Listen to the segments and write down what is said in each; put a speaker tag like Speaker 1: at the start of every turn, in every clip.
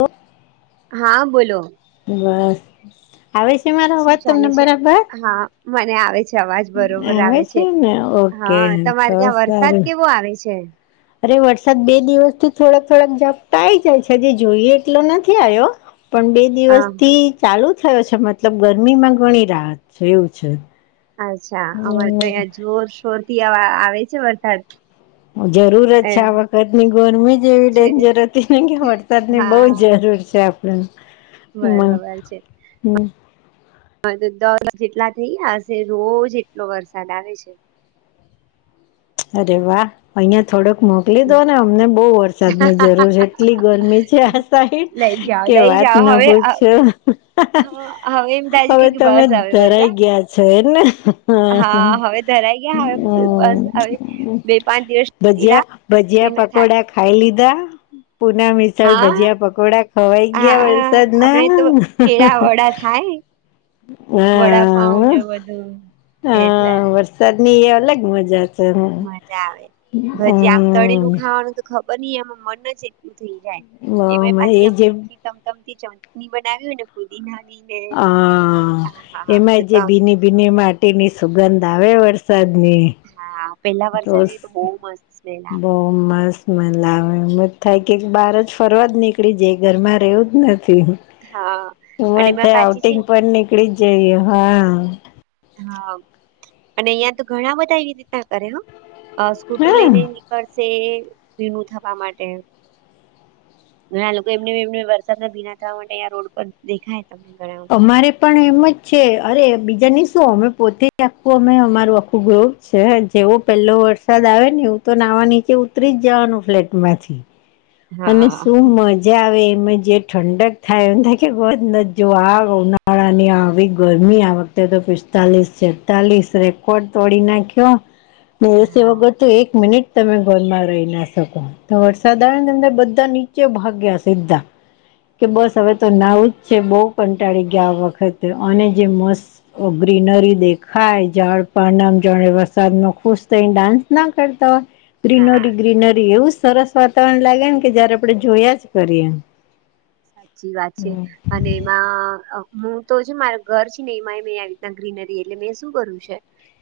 Speaker 1: ઓ
Speaker 2: હા બોલો
Speaker 1: બસ આવે છે મારો
Speaker 2: શું
Speaker 1: વાત તમને
Speaker 2: ચાલે છે?
Speaker 1: બરાબર
Speaker 2: હા મને આવે છે. અવાજ બરોબર આવે છે
Speaker 1: ને ઓકે
Speaker 2: હા તમારે
Speaker 1: તો
Speaker 2: ત્યાં વરસાદ
Speaker 1: સારું
Speaker 2: કેવો આવે છે
Speaker 1: અરે વરસાદ બે દિવસથી થોડાક થોડાક ઝપટાઈ જાય છે જે જોઈએ એટલો નથી આવ્યો પણ બે
Speaker 2: હા
Speaker 1: દિવસ થી
Speaker 2: હા.
Speaker 1: ચાલુ થયો છે મતલબ ગરમી માં ઘણી રાહત છે એવું છે
Speaker 2: અચ્છા અમારે તો અહં
Speaker 1: હમ્મ
Speaker 2: જોરશોર થી આવે છે વરસાદ
Speaker 1: જરૂરત છે
Speaker 2: એમ
Speaker 1: આ વખતની ગરમી જેવી
Speaker 2: છે
Speaker 1: ડેન્જર હતી ને કે વરસાદની બહુ
Speaker 2: હા
Speaker 1: જરૂર છે હં
Speaker 2: બરોબર છે. હા તો દર જેટલા થઈ ગયા હશે રોજ એટલો વરસાદ આવે છે.
Speaker 1: અરે વા અહિયાં થોડક મોકલી દો ને
Speaker 2: હમ.
Speaker 1: અમને બઉુ વરસાદ ની જરૂર છે, એટલી ગરમી છે આ સા
Speaker 2: લઈ જાઓ
Speaker 1: કે
Speaker 2: લઈ
Speaker 1: વાત
Speaker 2: જાઓ
Speaker 1: ન
Speaker 2: હવે હ,
Speaker 1: પૂછો.
Speaker 2: હવે એમ થાય છે
Speaker 1: હવે
Speaker 2: કે
Speaker 1: તમે
Speaker 2: બસ હવે વરસાદ
Speaker 1: ધરાઈ ગયા છો એને હ
Speaker 2: હા હવે ધરાઈ ગયા હવે તું
Speaker 1: અમ
Speaker 2: બસ હવે બે પાંચ દિવસ ત
Speaker 1: ભજીયા પકોડા ખાઈ લીધા પુના ચલ
Speaker 2: હા
Speaker 1: ભજીયા પકોડા ખવાઈ ગયા
Speaker 2: હા
Speaker 1: વરસાદ
Speaker 2: આપડે
Speaker 1: ના.
Speaker 2: તો કેળા વડાપઉને બધું એટલે
Speaker 1: ચટણી એ અલગ મજા છે. હમ્મ
Speaker 2: મજા આવે ભજીયા આમ તળેલું ખાવાનું તો ખબર ન એમાં મન જ એટલું થઈ જાય
Speaker 1: એ
Speaker 2: એમાં ય
Speaker 1: જે
Speaker 2: તમતમતી ચમટણી બનાવીયું ને ફુદીનાની ને
Speaker 1: હા એમાં જે ભીની ભીની માટી ની સુગંધ આવે વરસાદની
Speaker 2: હા પેલા વરસાદ ની તો બહ મસ્ત સ્મેલ આવે
Speaker 1: બહુ મસ્ત મજા આવે એમ જ થાય કે બાર જ ફરવા જ નીકળી જાય ઘરમાં રહેવું જ નથી.
Speaker 2: હા અને
Speaker 1: એવું
Speaker 2: એમાં
Speaker 1: થાય
Speaker 2: પાછી છે
Speaker 1: આઉટિંગ
Speaker 2: ને,
Speaker 1: પણ નીકળી જ જય
Speaker 2: હા અને અહિયાં તો ઘણા બધા એવી રીતના કરે સ્કૂટર
Speaker 1: હા
Speaker 2: લઈ ને કરશે ભીનું થવા માટે ઘણા લોકો એમને એમને વરસાદમાં ભીના થવા માટેં રોડ પર દેખાય [inaudible]
Speaker 1: અમારે પણ એમ જ છે અરે બીજા નું તો શું અમે પોતે આખું અમે અમારું આખું ગ્રુપ જેવો પહેલો વરસાદ આવે ને એવું તો નાવા નીચે ઉતરી જ જવાનું ફ્લેટ માંથી અને
Speaker 2: હા
Speaker 1: શું મજ મજા આવે એમાં જે ઠંડક થાય એમ થ ન જો આ ઉનાળાની આવી ગરમી તો પિસ્તાલીસ છેતાલીસ રેકોર્ડ તોડી નાખ્યો. એસી
Speaker 2: હા
Speaker 1: વગર તો એક મિનિટ તમે ઘરમાં રહી ના શકો તો વરસાદ આવે બધા નીચે ભાગ્યા સીધા કે બસ હવે તો નાવું જ છે બહુ કંટાળી ગયા આ વખતે અને જે મસ્ત ગ્રીનરી દેખાય જળ પાન વરસાદ ન ખુશ થઈ ડાન્સ ના કરતા હોય
Speaker 2: હા
Speaker 1: ગ્રીનરી ગ્રીનરી એવું સરસ વાતાવરણ લાગે કે જયારે આપડણે જોયા જ કરીએ.
Speaker 2: સાચી વાત છે. અને એમાં હું તો છે મારા ઘર છે ને એમાં મે આવી રીતનું ગ્રીનરી એટલે મે શું કર્યું છે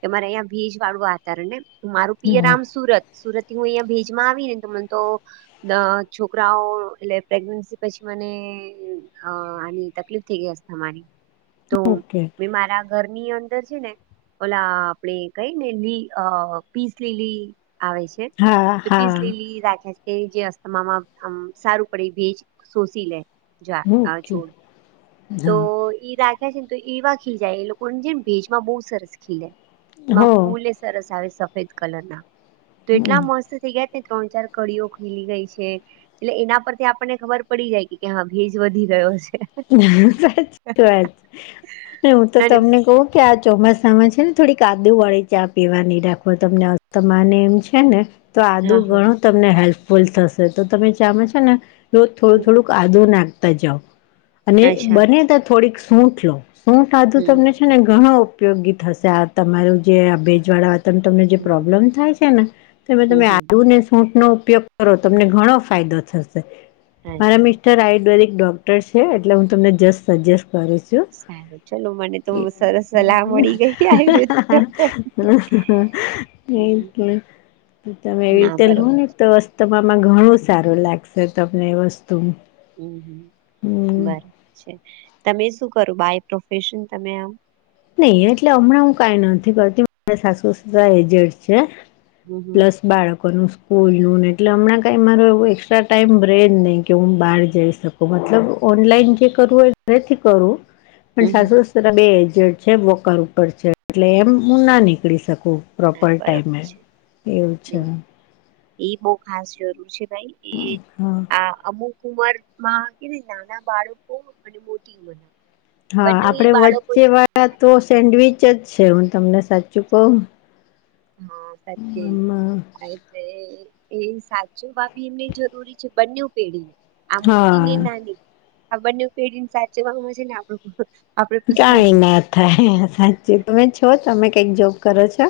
Speaker 2: કે મારે અહિ ભેજ વાળું વાતાવરણ ને મારું પિયર આમ સુરત સુરત થી હું અહિ ભેજ માં આવી ને ત મને તો છોકરાઓ એટલે પ્રેગ પછી મને અ આની તકલીફ થઈ ગઈ અસ્થમા ની તો
Speaker 1: ઓકે
Speaker 2: મે મારા ઘરની અંદર છે ને ઓલા આપડે કઈ ને લ પીસ લીલી આવે છે
Speaker 1: હા
Speaker 2: તો પીસ
Speaker 1: હા
Speaker 2: લલી રાખે તે જે અસ્થામામાં સારું પડી ભેજ શોષી લે જ
Speaker 1: ઓકે
Speaker 2: છોડ તો
Speaker 1: હા
Speaker 2: ઈ રાજ ને તો એવા ખીલ જાય એ લોકોને જેને ભેજમાં બહુ સરસ ખીલ એમાં
Speaker 1: હો
Speaker 2: ફૂલ-' સરસ આવે સફેદ કલર ના તો એટલા મસ્ત થઈ ગયા ત્રણ ચાર કડીઓ ખીલી ગઈ છે એટલે એના પરથી આપણને ખબર પડી જાય કે કે હા ભેજ વધી ગયો છે.
Speaker 1: હ સાચ વાત હું તો
Speaker 2: અને
Speaker 1: તમને કઉ કે આ ચોમાસામાં છે ને થોડી આદુ વાળી ચા પીવાની રાખો તમને અસ્થમા ને એમ છે ને તો
Speaker 2: હા
Speaker 1: આદું
Speaker 2: હા
Speaker 1: ઘણું તમને હેલ્પફુલ થશે તો તમે ચા છે ને રોજ થોડું
Speaker 2: હમ.
Speaker 1: થોડું આ આદુ નાખતા જાવ અને
Speaker 2: અચ્છા
Speaker 1: બને તો થોડીક સૂઠ લો સૂઠ આદું
Speaker 2: હમ
Speaker 1: તમને અને ઘણો ઉપયોગી થશે આ તમારું જે આ ભેજ વાળા. ત તમને જે
Speaker 2: હમ
Speaker 1: પ્રોબ્લેમ થાય છે ને તો એમે
Speaker 2: હમ
Speaker 1: તમે
Speaker 2: હમ
Speaker 1: આદુ ને સૂંઠ નો ઉપયોગ કરો તમને ઘણો ફાયદો થશે મારા
Speaker 2: અચ્છા
Speaker 1: મિસ્ટર આયુર્વેદિક ડોક્ટર છે. એટલે હું તમને જસ્ટ સજેસ્ટ કરીશ. જો.
Speaker 2: સારું ચલો મને તો સરસ સલાહ મળી ગઈ આયુર્વેદિક ડોક્ટર હમ
Speaker 1: એ તમે એવી
Speaker 2: ના
Speaker 1: રીતે લો
Speaker 2: બરોબર
Speaker 1: ને. તો અસ્થમા મા ઘણું સારું લાગશે તમને એ વસ્તુ.
Speaker 2: હમ્મ હમ્મ
Speaker 1: હમ
Speaker 2: બરાબર છે તમે શું કરો બાય પ્રોફેશન તમે આમ.
Speaker 1: નઈ એટલે હમણાં હું કઈ નથી કરતી મા સાસુ સસરા એજેડ છે
Speaker 2: હમ હમ
Speaker 1: પ્લસ બાળકોનું સ્કૂલનું ને એટલે હમણાં કંઈ મારો એવું એક્સ્ટ્રા ટાઈમ રહે જ નહીં કે હું બહાર જઈ શકું. મતલબ ઓનલાઈન જે કરવું એ ઘરેથી કરું. પણ
Speaker 2: હમ હમ
Speaker 1: સાસુ સાસરા બે એજ છે વોકર ઉપર છે એટલે એમ હું ના નીકળી શકું. પ્રોપર
Speaker 2: હા બરોબર
Speaker 1: ટાઈમે
Speaker 2: છે
Speaker 1: એવું છે.
Speaker 2: એ બહ ખાસ જરૂર છે ભાઈ એ
Speaker 1: હા
Speaker 2: આ અમુક ઉંમર માં કે નાના બાળકો અને મોટી ઉંમરના.
Speaker 1: હા
Speaker 2: બંને એ
Speaker 1: આપડે
Speaker 2: બાળકો જ
Speaker 1: વચ્ચે
Speaker 2: બની
Speaker 1: વાળા
Speaker 2: જાય.
Speaker 1: તો સેન્ડવીચ જ છે હું તમને સાચું કહું.
Speaker 2: હા સચિન
Speaker 1: આમાં
Speaker 2: આ એટલે એ. એ સાચો ભભી એમને જરૂરી છે બંને પેઢીને આ મોટી ને
Speaker 1: હા
Speaker 2: નાની. આ બંનેયુ પેઢીને સાચું આવે છે ને આપડું આપડે
Speaker 1: કાઈ ના થાય સાચું તમે છો તમે કઈક જોબ કરો છો.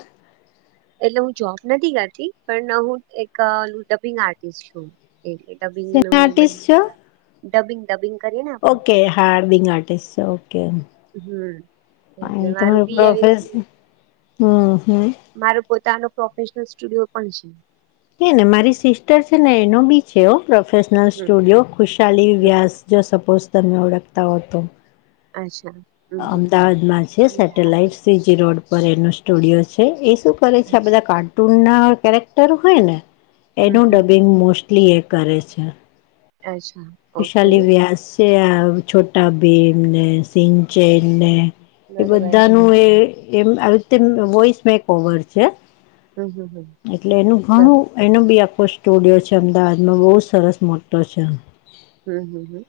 Speaker 2: એટલે હું જોબ નથી કરતી પણ હું એક ડબિંગ આર્ટિસ્ટ છું. એટલે ડબિંગનો
Speaker 1: શેના
Speaker 2: એ
Speaker 1: આર્ટિસ્ટ
Speaker 2: બધા.
Speaker 1: છો
Speaker 2: ડબિંગ ડબિંગ કરીએ ને આપણે
Speaker 1: ઓકે હા ડબિંગ આર્ટિસ્ટ ઓકે.
Speaker 2: હમ એટલે
Speaker 1: તમે
Speaker 2: મારું બી આવી
Speaker 1: પ્રોઓફે હમ્મ હમ્મ.
Speaker 2: મારુ પોતાનો પ્રોફેશનલ સ્ટુડિયો પણ છે.
Speaker 1: હે ને મારી સિસ્ટર છે ને એનો બી છે હો પ્રોફેશનલ
Speaker 2: હમ
Speaker 1: સ્ટુડિયો. ખુશહાલી
Speaker 2: હમ
Speaker 1: વ્યાસ જો સપોઝ તમે ઓળખતા હો તો.
Speaker 2: અચ્છા. હમ હમ
Speaker 1: અમદાવાદમાં છે સેટેલાઈટ
Speaker 2: અમદાવાદમાં
Speaker 1: સીજી રોડ પર એનો સ્ટુડિયો છે એ શું કરે છે આ
Speaker 2: અચ્છા
Speaker 1: બધા કાર્ટૂન ના કેરેક્ટર હોય ને
Speaker 2: હમ
Speaker 1: એનું
Speaker 2: હમ
Speaker 1: ડબિંગ મોસ્ટ લિ એ કરે છે.
Speaker 2: અચ્છા. ઓકે
Speaker 1: ખુશલી વ્યાસ આ છોટા ભીમ સિંઘ
Speaker 2: હમ હમ
Speaker 1: ચેને એ
Speaker 2: બરોબર છે
Speaker 1: બધાનું એ એમ આવી રીતે વોઈસ મેક ઓવર છે
Speaker 2: હમ હમ હમ
Speaker 1: એટલે એનું ઘણું
Speaker 2: બરાબર
Speaker 1: એનો બી આખો સ્ટુડિયો છે અમદાવાદમાં બહુ સરસ મોટો છે.
Speaker 2: હમ હમ હમ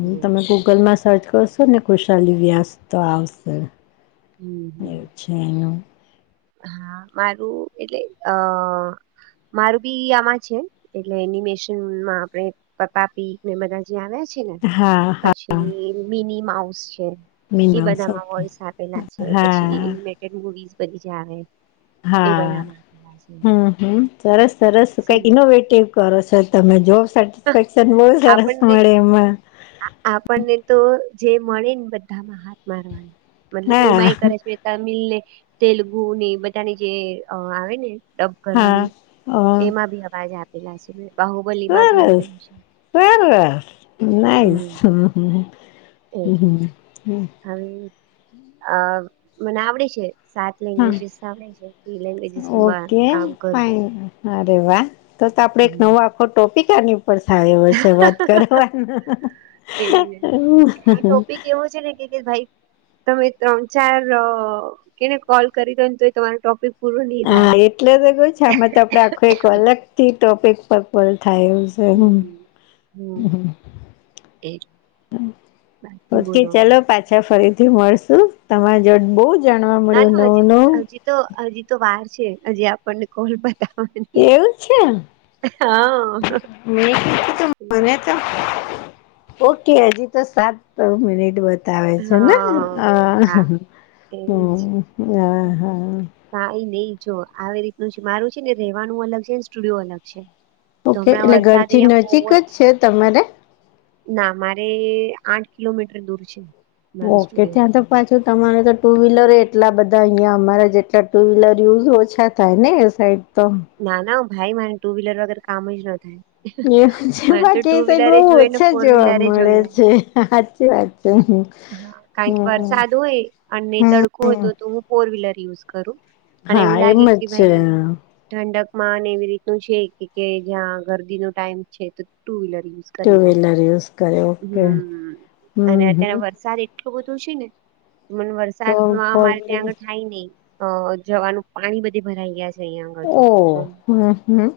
Speaker 2: અરે વાહ.
Speaker 1: તમે ગૂગલમાં સર્ચ સર્ચ કરશો ને ખુશાલી વ્યાસ તો આવશે
Speaker 2: હમ હમ
Speaker 1: એવું છે એનું.
Speaker 2: હા મારું એટલે અ મારું બી આમાં છે એટલે એનિમેશનમાં આપણે પપ્પાપી ને બધા જે આવ્યા છે ને
Speaker 1: હા હા
Speaker 2: પછી મિની માઉસ છે.
Speaker 1: મીન
Speaker 2: એ
Speaker 1: માઉસ
Speaker 2: બધામાં
Speaker 1: ઓકે
Speaker 2: વોઇસ આપેલા છે પછી
Speaker 1: હા
Speaker 2: એનિમેટેડ મુવીઝ બધી જ આવે એ
Speaker 1: હા
Speaker 2: બધામાં આપેલા છે
Speaker 1: હમ્મ હમ્મ સરસ સરસ કઈ
Speaker 2: સીન
Speaker 1: ઇનોવેટિવ. કરો છો તમે જોબ સેટિસફેક્શન બહું સરસ મળે એમાં.
Speaker 2: આ આપણને તો જે મળે ને બધામાં હાથ મારવાની મતલબ એમાંય
Speaker 1: હા
Speaker 2: કરે છે. તમિલ ને તેલુગુ ને એ બધાની જે આવે ને. ડબ
Speaker 1: હા
Speaker 2: કરવાની
Speaker 1: અ
Speaker 2: એમાં બી અવાજ આપેલા છે બાહુબલીમાં ભી આપ
Speaker 1: સરસ સરસ નાઇસ
Speaker 2: હમ
Speaker 1: હમ્મ હમ્મ.
Speaker 2: એટલે
Speaker 1: હમ્મ.
Speaker 2: હવે આ મને આવડે છે. સાત
Speaker 1: હા
Speaker 2: લેંગ્વેજસ સાંભળે છે એ લેંગ્વેજીસમાં
Speaker 1: ઓકે
Speaker 2: કામ કરવું.
Speaker 1: ફાઈન અરે વાહ તો તો આપડે એક નવો આખો ટોપિક આની પણ થાય એવો છે, વાત કરવાનો
Speaker 2: એ આ ટોપિક એવો છે ને ભાઈ તમે ત્રણ ચાર કેને કોલ કરી દોને તો તમારો ટોપિક પૂરો નહી થાય
Speaker 1: હા એટલે તો ગ છે આમાં તો આપડે આખું એક અલગ થી ટોપિક પરલ થાય એવું છે. સ હમ હ હ
Speaker 2: એજ બાકી
Speaker 1: ઓકે
Speaker 2: બોલો
Speaker 1: ચલો પાછી. અચ્છા ફરીથી મળશું તમારા જોડ બો બધું
Speaker 2: ના ના હજી હજી તો હજી તો વાર છે હજી આપણને કોલ બતા
Speaker 1: એવું
Speaker 2: હ
Speaker 1: મે ક તો મને તો ઓકે હજી તો સાત મિનિટ બાકી તા આવે છે ને હા. હમ્મ, હા, હા, હા.
Speaker 2: ના ઈ નઈ જોવે આવી રીતનું છે મારું છે ને રેવાનું અલગ છે ને સ્ટુડિયો અલગ છે. તો
Speaker 1: ઓકે
Speaker 2: હમણાં
Speaker 1: એટલે
Speaker 2: વરસાદ
Speaker 1: ઘરથી
Speaker 2: અહિયાં
Speaker 1: નજીક
Speaker 2: બહુ
Speaker 1: જ છે તમારે
Speaker 2: ના મારે આઠ કિલોમીટર દૂર છે. મારો
Speaker 1: ઓકે
Speaker 2: સ્ટુડિયો
Speaker 1: ત્યા તો, પાછું તમારે તો ટુ વ્હીલર એટલા બધા અહિયા અમારે જેટલા ટુ વ્હીલર યુઝ ઓછા, થાય ને એ સાઈડ તો.
Speaker 2: ના ના ભાઈ મારે ટુ વ્હીલર વગર કામ જ ના થાય.
Speaker 1: એવું છે
Speaker 2: મને તો
Speaker 1: બાકી
Speaker 2: ટુ
Speaker 1: એ સાઈડ
Speaker 2: વ્હીલરે
Speaker 1: બહુ
Speaker 2: જોએ ને
Speaker 1: ઓછા
Speaker 2: ફોર
Speaker 1: જોવા
Speaker 2: વ્હીલરે
Speaker 1: મળે
Speaker 2: જોઈએ.
Speaker 1: છે સાચી વાત હમ,
Speaker 2: હા કારણ કે વરસાદ હોય અને તડકો હોય
Speaker 1: હમ
Speaker 2: તો તો હું ફોર વ્હીલર યુઝ કરું. અને એવું
Speaker 1: હા
Speaker 2: લાગે
Speaker 1: એમ જ
Speaker 2: કે
Speaker 1: છે
Speaker 2: ભાઈ ઠંડક માં ને એવી રીત નું છે કે જ્યાં ગરદી નો ટાઈમ છે તો ટુ વ્લર યુઝ
Speaker 1: ટુ
Speaker 2: કરી દો
Speaker 1: વ્હીલર યુઝ કરે ઓકે હમ હમ.
Speaker 2: એટલું બધું છે ને મને
Speaker 1: તો
Speaker 2: વરસાદમાં
Speaker 1: ફોર
Speaker 2: મારે ત્યાં
Speaker 1: વ્હીલર
Speaker 2: આગળ થાય નહી. અ જવાનું પાણી બધે ભરાઈ ગયા છે અહિયાં આગળ તો
Speaker 1: ઓ હમ હમ.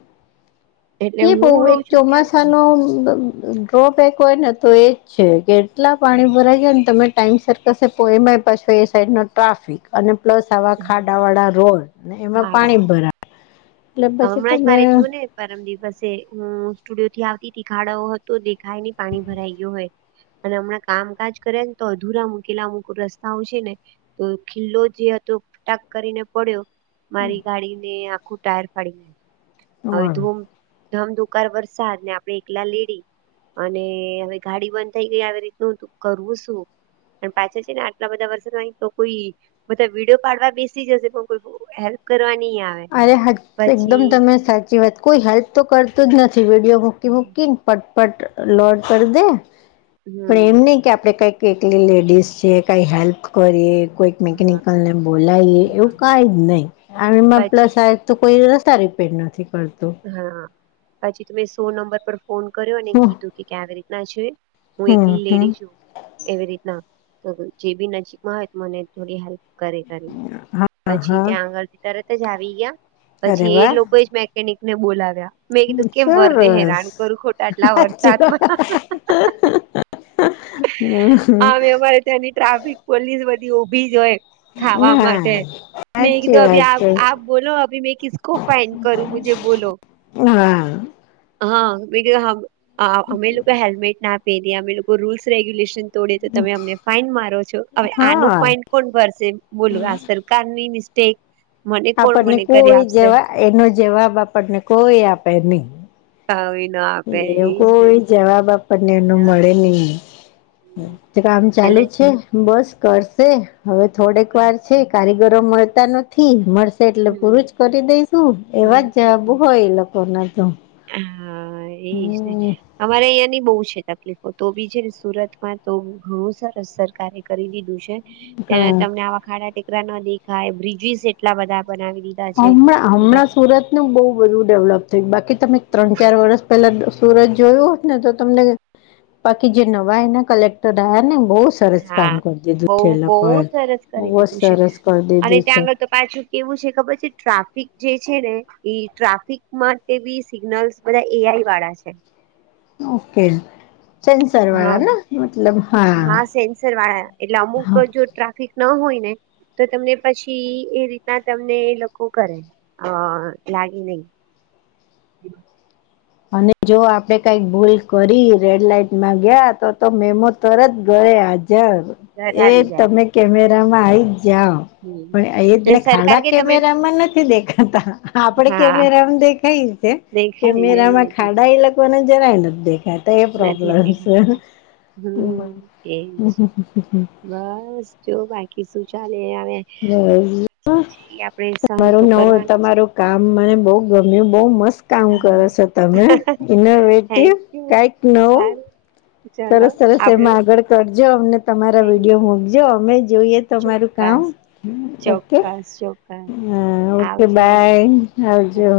Speaker 2: એટલે
Speaker 1: ઈ
Speaker 2: હું
Speaker 1: બહું
Speaker 2: રહું
Speaker 1: એક
Speaker 2: છું ત્યાં આગળ
Speaker 1: ચોમાસાનો
Speaker 2: નહી
Speaker 1: બ ટોપેક હોય ને તો એજ છે કે એટલા પાણી ભરાય જાય ને તમે, ટાઈમ છ તો [unintelligible] અને એમાંય એ સાઈડ નો ટ્રાફિક અને પ્લસ આવા ખાડાવાળા રોડ. ને એમાં
Speaker 2: હાડ
Speaker 1: પાણી
Speaker 2: આવે
Speaker 1: ભરા,
Speaker 2: હમણાં જ મારે થ્યું ને, પરમ દિવસે હું સ્ટુડિયો થી આવતી તી ખાડો હતો દેખાય નહી પાણી ભરાઈ ગ્યું હોય. અને હમણાં કામકાજ કર્યા ને તો અધુરા મુૂકેલા અમુક રસ્તાઓ છે ને તો ખિલ્લો જે હતો અ ટક કરીને પડ્યો મારી ગાડી ને આખું ટાયર ફાડી, નાખ્યું હવે ધૂમ ધમધુકાર વરસાદ ને આપણે એકલા લેડી અને હવે ગાડી બંધ થઈ ગઈ આવી રીતનું કરવું શું. પણ પાછા છે ને આટલા બધા વર્ષો અહી તો કોઈ બધા વિડીયો પાડવા બેસી જશે પણ કોઈ હેલ્પ કરવા નહી આવે.
Speaker 1: અરે હ એકદમ
Speaker 2: પછી
Speaker 1: તમે સાચી વાત કોઈ હેલ્પ તો કરતું જ નથી વિડીયો મૂકી મૂકીને પટ પટ લોડ કર દે. પણ
Speaker 2: હમ
Speaker 1: એમ નહી કે આપડે કાઈક એકલી લેડીશ છે કઈ હેલ્પ કરીએ કોઈક,
Speaker 2: હા
Speaker 1: મકેનિકલ ને બોલાએ
Speaker 2: હા
Speaker 1: એવું કઈ જ નહી આ એમાં,
Speaker 2: પછી
Speaker 1: એક તો કોઈ રસ્તા રિપેર નથી કરતું.
Speaker 2: હા પછી તો મેં સો નંબર પર ફોન કર્યો અને
Speaker 1: હમ
Speaker 2: કીધું કે કે આવી રીતના છે. હું
Speaker 1: હમ
Speaker 2: એકલી
Speaker 1: હમ
Speaker 2: લેડી છું એવી રીતના જે બી નજીકમાં હોય તો મને થોડી હેલ્પ કરે કરે
Speaker 1: હા
Speaker 2: પછી
Speaker 1: હા
Speaker 2: ત્યાં આગળ તરત જ આવી ગ્યા
Speaker 1: અરે
Speaker 2: પછી એ
Speaker 1: વાહ
Speaker 2: લોકો એ જ મ કેનિક ને બોલાવ્યા.
Speaker 1: સરસ
Speaker 2: વરને હેરાન
Speaker 1: સાચી
Speaker 2: કરું ખોટા આટલા
Speaker 1: વાત
Speaker 2: વરસાદમાં
Speaker 1: હ
Speaker 2: આમે
Speaker 1: હ. હ અ હ.
Speaker 2: તેની ટ્રાફિક પોલીસ બધી ઊભી જ હોય. ખાવા
Speaker 1: હા
Speaker 2: માટે મે
Speaker 1: સાચી
Speaker 2: કીધું અભી
Speaker 1: વાત
Speaker 2: આપ
Speaker 1: છે
Speaker 2: આપ બોલો અભી મેં કિસકો ફાઈન કરું. બોલો
Speaker 1: હા
Speaker 2: હા અમે લોકો હેલ્મેટ ના પેરી લોકો રૂલ્સ રેગુલેશન તોડી તો તમે અમને ફાઈન મારો છો હવે આનું
Speaker 1: હા
Speaker 2: ફાઈન કોણ ભરશે.? બોલ આ સર કારની મિસ્ટેક, મને કોણ
Speaker 1: આપણને
Speaker 2: મને કરી
Speaker 1: કોઈ
Speaker 2: આપશે?
Speaker 1: જવા એનો જવાબ આપણને કોઈ આપે નહી.
Speaker 2: એ ન આપે
Speaker 1: એ
Speaker 2: એજ ને,
Speaker 1: કોઈ જવાબ આપણને એનો
Speaker 2: ના.
Speaker 1: મળે નહીં. કામ ચાલુ
Speaker 2: એટલે
Speaker 1: જ બસ કરશે હવે થોડેક વાર છે કારીગરો મળતા નથી. મળશે, એટલે
Speaker 2: હમ
Speaker 1: પૂરું જ કરી દઈશું એવા જ જવાબ હોય એ લોકો ના તો.
Speaker 2: હ એ જને!
Speaker 1: હમ
Speaker 2: અમારે અહં ની બહુ છે તકલીફો તો બી છે સુરતમાં તો ઘઉ સરસ સરકારે કરી દીધું છે. ત
Speaker 1: હા
Speaker 2: તમને આવા ખાડા ટેકરા ન દેખાય બ્રિજીસ એટલા બધા બનાવી દીધા. છે
Speaker 1: હણાં
Speaker 2: એકદમ,
Speaker 1: હમણાં સુરતનું બહુ બધું ડેવલપ થયું બાકી તમે ત્રણ ચાર વર્ષ પેલા સુરત જોયું હોત ને તો તમને બાકી જે નવા એ કલેક્ટર આવ્યા ને બહુ સરસ
Speaker 2: હા
Speaker 1: કામ કરી દિધું
Speaker 2: બહુ
Speaker 1: છે એ
Speaker 2: બહુ
Speaker 1: લોકોએ
Speaker 2: સરસ કરી દીધું છે
Speaker 1: સરસ કરી
Speaker 2: અને
Speaker 1: દીધું છે.
Speaker 2: ત્યાં આગળ તો પાછું કેવું છે ખબર છે ટ્રાફિક જે છે ને? એ ટ્રાફિકમાં તે બી સિગ્નલ્સ બધા એ આઈ વાળા છે.
Speaker 1: ઓકે સેન્સર
Speaker 2: હા
Speaker 1: વાળા ને મતલબ
Speaker 2: હા સેન્સર વાળા, એટલે અમુક
Speaker 1: હા
Speaker 2: જો ટ્રાફિક ન હોય ને તો તમને પછી એ રીતના તમને એ લોકો કરે. હ લાગી નઈ.
Speaker 1: અને જો આપડે કઈક ભૂલ કરી, રેડ લાઈટમાં ગયા તો, તમે મો તરત ગળે હાજર
Speaker 2: ઘર
Speaker 1: એ
Speaker 2: આવી જાય
Speaker 1: તમે કેમેરા માં આવી જ જાઓ.
Speaker 2: હમ
Speaker 1: પણ
Speaker 2: એટલે
Speaker 1: એને
Speaker 2: સરકાર
Speaker 1: ખાડા
Speaker 2: કે તમે
Speaker 1: કેમેરામાં નથી દેખાતા આપડે
Speaker 2: હા
Speaker 1: કેમેરામાં દેખાય છે.
Speaker 2: દેખાય જોઈએ
Speaker 1: મેરામાં ખાડા એ લખવા ને જરાય નથી દેખા. તે
Speaker 2: નથી
Speaker 1: પ્રોબ્લેમ છે.
Speaker 2: દેખાતા હમ એજ બસ જો બાકી શું ચાલે હવે.?
Speaker 1: બસ
Speaker 2: છે એ આપણે સહન તો
Speaker 1: તમારું ન
Speaker 2: કરવાનું છે
Speaker 1: તમારું કામ મને બઉ ગમ્યું બઉ મસ્ત! કામ
Speaker 2: હા
Speaker 1: કરો છો તમે ઇનોવેટિવ
Speaker 2: થેન્ક યુ
Speaker 1: કંઈક નવુ
Speaker 2: સારું ચલો
Speaker 1: સરસ સરસ એમ
Speaker 2: આપડે
Speaker 1: આગળ કરજો, અમને તમારા
Speaker 2: થેન્ક
Speaker 1: વિડીયો
Speaker 2: યુ
Speaker 1: મુકજો, અમે જોઈએ. તમારું કામ,
Speaker 2: ચોક્કસ
Speaker 1: ઓકે,
Speaker 2: ચોક્કસ ચોક્કસ
Speaker 1: ઓકે
Speaker 2: આવજો
Speaker 1: બાય.
Speaker 2: બાય
Speaker 1: આવજો.